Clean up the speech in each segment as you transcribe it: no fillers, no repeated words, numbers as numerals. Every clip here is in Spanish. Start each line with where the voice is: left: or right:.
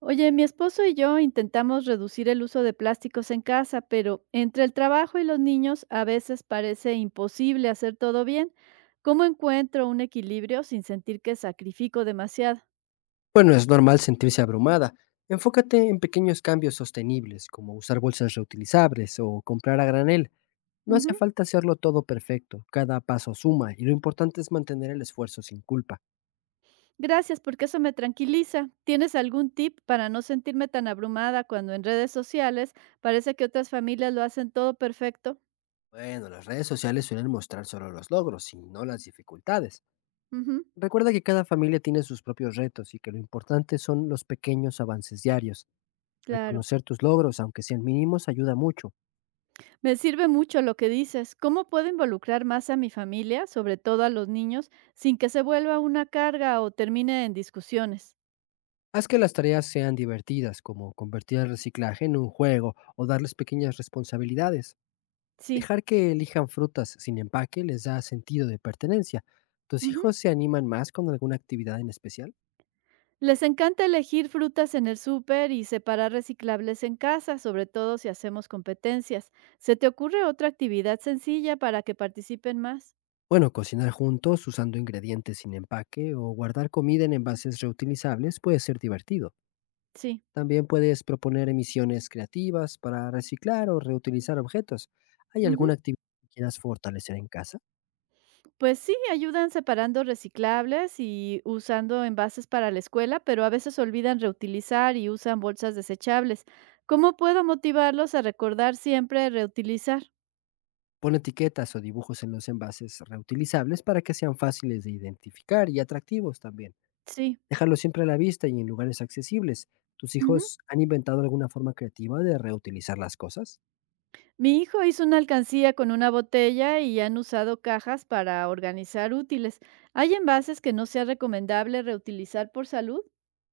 right: Oye, mi esposo y yo intentamos reducir el uso de plásticos en casa, pero entre el trabajo y los niños a veces parece imposible hacer todo bien. ¿Cómo encuentro un equilibrio sin sentir que sacrifico demasiado?
left: Bueno, es normal sentirse abrumada. Enfócate en pequeños cambios sostenibles, como usar bolsas reutilizables o comprar a granel. No hace
right: Ujú.
left: falta hacerlo todo perfecto, cada paso suma y lo importante es mantener el esfuerzo sin culpa.
right: Gracias, porque eso me tranquiliza. ¿Tienes algún tip para no sentirme tan abrumada cuando en redes sociales parece que otras familias lo hacen todo perfecto?
left: Bueno, las redes sociales suelen mostrar solo los logros y no las dificultades.
right: Ujú.
left: Recuerda que cada familia tiene sus propios retos y que lo importante son los pequeños avances diarios.
right: Claro.
left: Reconocer tus logros, aunque sean mínimos, ayuda mucho.
right: Me sirve mucho lo que dices. ¿Cómo puedo involucrar más a mi familia, sobre todo a los niños, sin que se vuelva una carga o termine en discusiones?
left: Haz que las tareas sean divertidas, como convertir el reciclaje en un juego o darles pequeñas responsabilidades.
right: Sí.
left: Dejar que elijan frutas sin empaque les da sentido de pertenencia. ¿Tus
right: Ujú.
left: hijos se animan más con alguna actividad en especial?
right: Les encanta elegir frutas en el súper y separar reciclables en casa, sobre todo si hacemos competencias. ¿Se te ocurre otra actividad sencilla para que participen más?
left: Bueno, cocinar juntos usando ingredientes sin empaque o guardar comida en envases reutilizables puede ser divertido.
right: Sí.
left: También puedes proponer emisiones creativas para reciclar o reutilizar objetos. ¿Hay
right: Ujú.
left: alguna actividad que quieras fortalecer en casa?
right: Pues sí, ayudan separando reciclables y usando envases para la escuela, pero a veces olvidan reutilizar y usan bolsas desechables. ¿Cómo puedo motivarlos a recordar siempre reutilizar?
left: Pon etiquetas o dibujos en los envases reutilizables para que sean fáciles de identificar y atractivos también.
right: Sí.
left: Déjalos siempre a la vista y en lugares accesibles. ¿Tus
right: Ujú.
left: hijos han inventado alguna forma creativa de reutilizar las cosas?
right: Mi hijo hizo una alcancía con una botella y han usado cajas para organizar útiles. ¿Hay envases que no sea recomendable reutilizar por salud?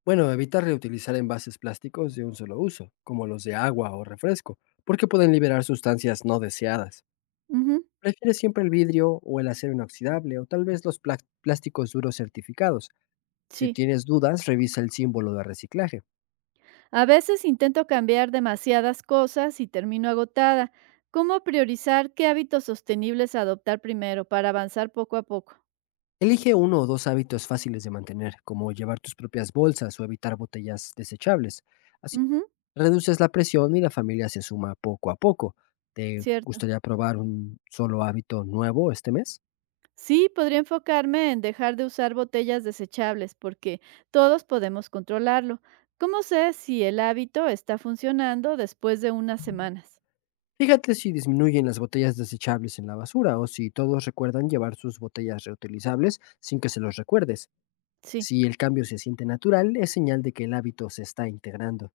left: Bueno, evita reutilizar envases plásticos de un solo uso, como los de agua o refresco, porque pueden liberar sustancias no deseadas.
right: Ujú.
left: Prefiere siempre el vidrio o el acero inoxidable o tal vez los plásticos duros certificados. Si
right: Sí.
left: tienes dudas, revisa el símbolo de reciclaje.
right: A veces intento cambiar demasiadas cosas y termino agotada. ¿Cómo priorizar qué hábitos sostenibles adoptar primero para avanzar poco a poco?
left: Elige uno o dos hábitos fáciles de mantener, como llevar tus propias bolsas o evitar botellas desechables. Así
right: Ujú.
left: reduces la presión y la familia se suma poco a poco. ¿Te
right: Cierto.
left: gustaría probar un solo hábito nuevo este mes?
right: Sí, podría enfocarme en dejar de usar botellas desechables porque todos podemos controlarlo. ¿Cómo sé si el hábito está funcionando después de unas semanas?
left: Fíjate si disminuyen las botellas desechables en la basura o si todos recuerdan llevar sus botellas reutilizables sin que se los recuerdes.
right: Sí.
left: Si el cambio se siente natural, es señal de que el hábito se está integrando.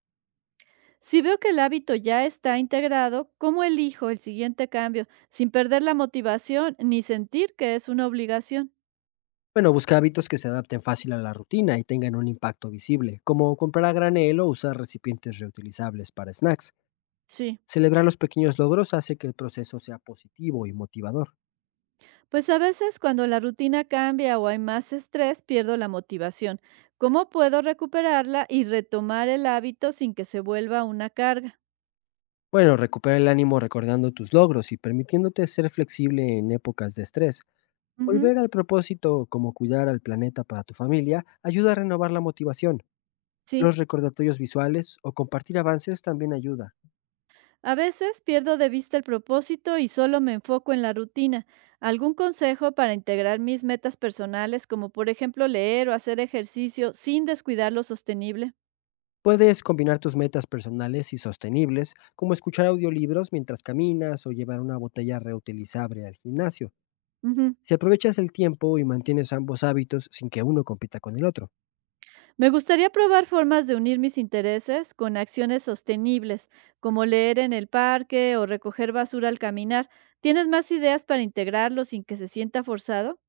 right: Si veo que el hábito ya está integrado, ¿cómo elijo el siguiente cambio sin perder la motivación ni sentir que es una obligación?
left: Bueno, busca hábitos que se adapten fácil a la rutina y tengan un impacto visible, como comprar a granel o usar recipientes reutilizables para snacks.
right: Sí.
left: Celebrar los pequeños logros hace que el proceso sea positivo y motivador.
right: Pues a veces cuando la rutina cambia o hay más estrés, pierdo la motivación. ¿Cómo puedo recuperarla y retomar el hábito sin que se vuelva una carga?
left: Bueno, recupera el ánimo recordando tus logros y permitiéndote ser flexible en épocas de estrés.
right: Ujú.
left: Volver al propósito como cuidar al planeta para tu familia ayuda a renovar la motivación.
right: Sí.
left: Los recordatorios visuales o compartir avances también ayuda.
right: A veces pierdo de vista el propósito y solo me enfoco en la rutina. ¿Algún consejo para integrar mis metas personales, como por ejemplo leer o hacer ejercicio sin descuidar lo sostenible?
left: Puedes combinar tus metas personales y sostenibles, como escuchar audiolibros mientras caminas o llevar una botella reutilizable al gimnasio.
right: Ujú.
left: Si aprovechas el tiempo y mantienes ambos hábitos sin que uno compita con el otro.
right: Me gustaría probar formas de unir mis intereses con acciones sostenibles, como leer en el parque o recoger basura al caminar. ¿Tienes más ideas para integrarlo sin que se sienta forzado?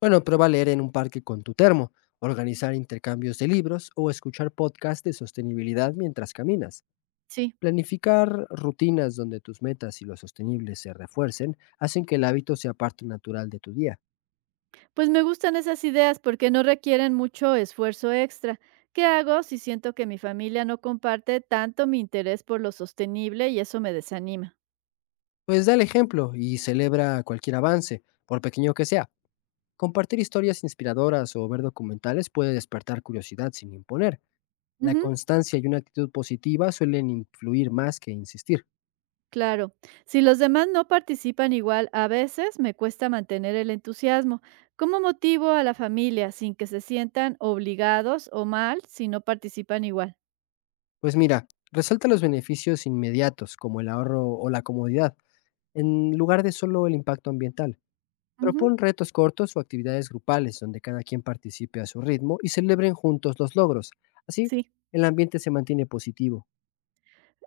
left: Bueno, prueba leer en un parque con tu termo, organizar intercambios de libros o escuchar podcasts de sostenibilidad mientras caminas.
right: Sí,
left: Planificar rutinas donde tus metas y lo sostenible se refuercen hacen que el hábito sea parte natural de tu día.
right: pues me gustan esas ideas porque no requieren mucho esfuerzo extra. ¿Qué hago si siento que mi familia no comparte tanto mi interés por lo sostenible y eso me desanima?
left: Pues da el ejemplo y celebra cualquier avance, por pequeño que sea. Compartir historias inspiradoras o ver documentales puede despertar curiosidad sin imponer. La
right: Ujú.
left: constancia y una actitud positiva suelen influir más que insistir.
right: Claro, si los demás no participan igual, a veces me cuesta mantener el entusiasmo. ¿Cómo motivo a la familia sin que se sientan obligados o mal si no participan igual?
left: Pues mira, resalta los beneficios inmediatos como el ahorro o la comodidad, en lugar de solo el impacto ambiental.
right: Ujú.
left: Propon retos cortos o actividades grupales donde cada quien participe a su ritmo y celebren juntos los logros. Así,
right: Sí,
left: el ambiente se mantiene positivo.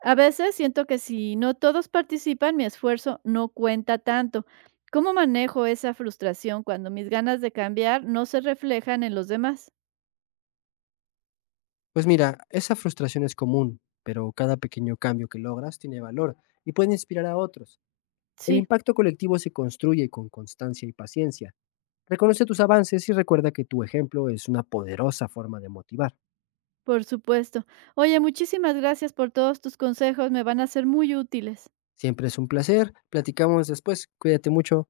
right: a veces siento que si no todos participan, mi esfuerzo no cuenta tanto. ¿Cómo manejo esa frustración cuando mis ganas de cambiar no se reflejan en los demás?
left: Pues mira, esa frustración es común, pero cada pequeño cambio que logras tiene valor y puede inspirar a otros. El
right: Sí,
left: impacto colectivo se construye con constancia y paciencia. Reconoce tus avances y recuerda que tu ejemplo es una poderosa forma de motivar.
right: por supuesto. Oye, muchísimas gracias por todos tus consejos, me van a ser muy útiles.
left: Siempre es un placer. Platicamos después. Cuídate mucho.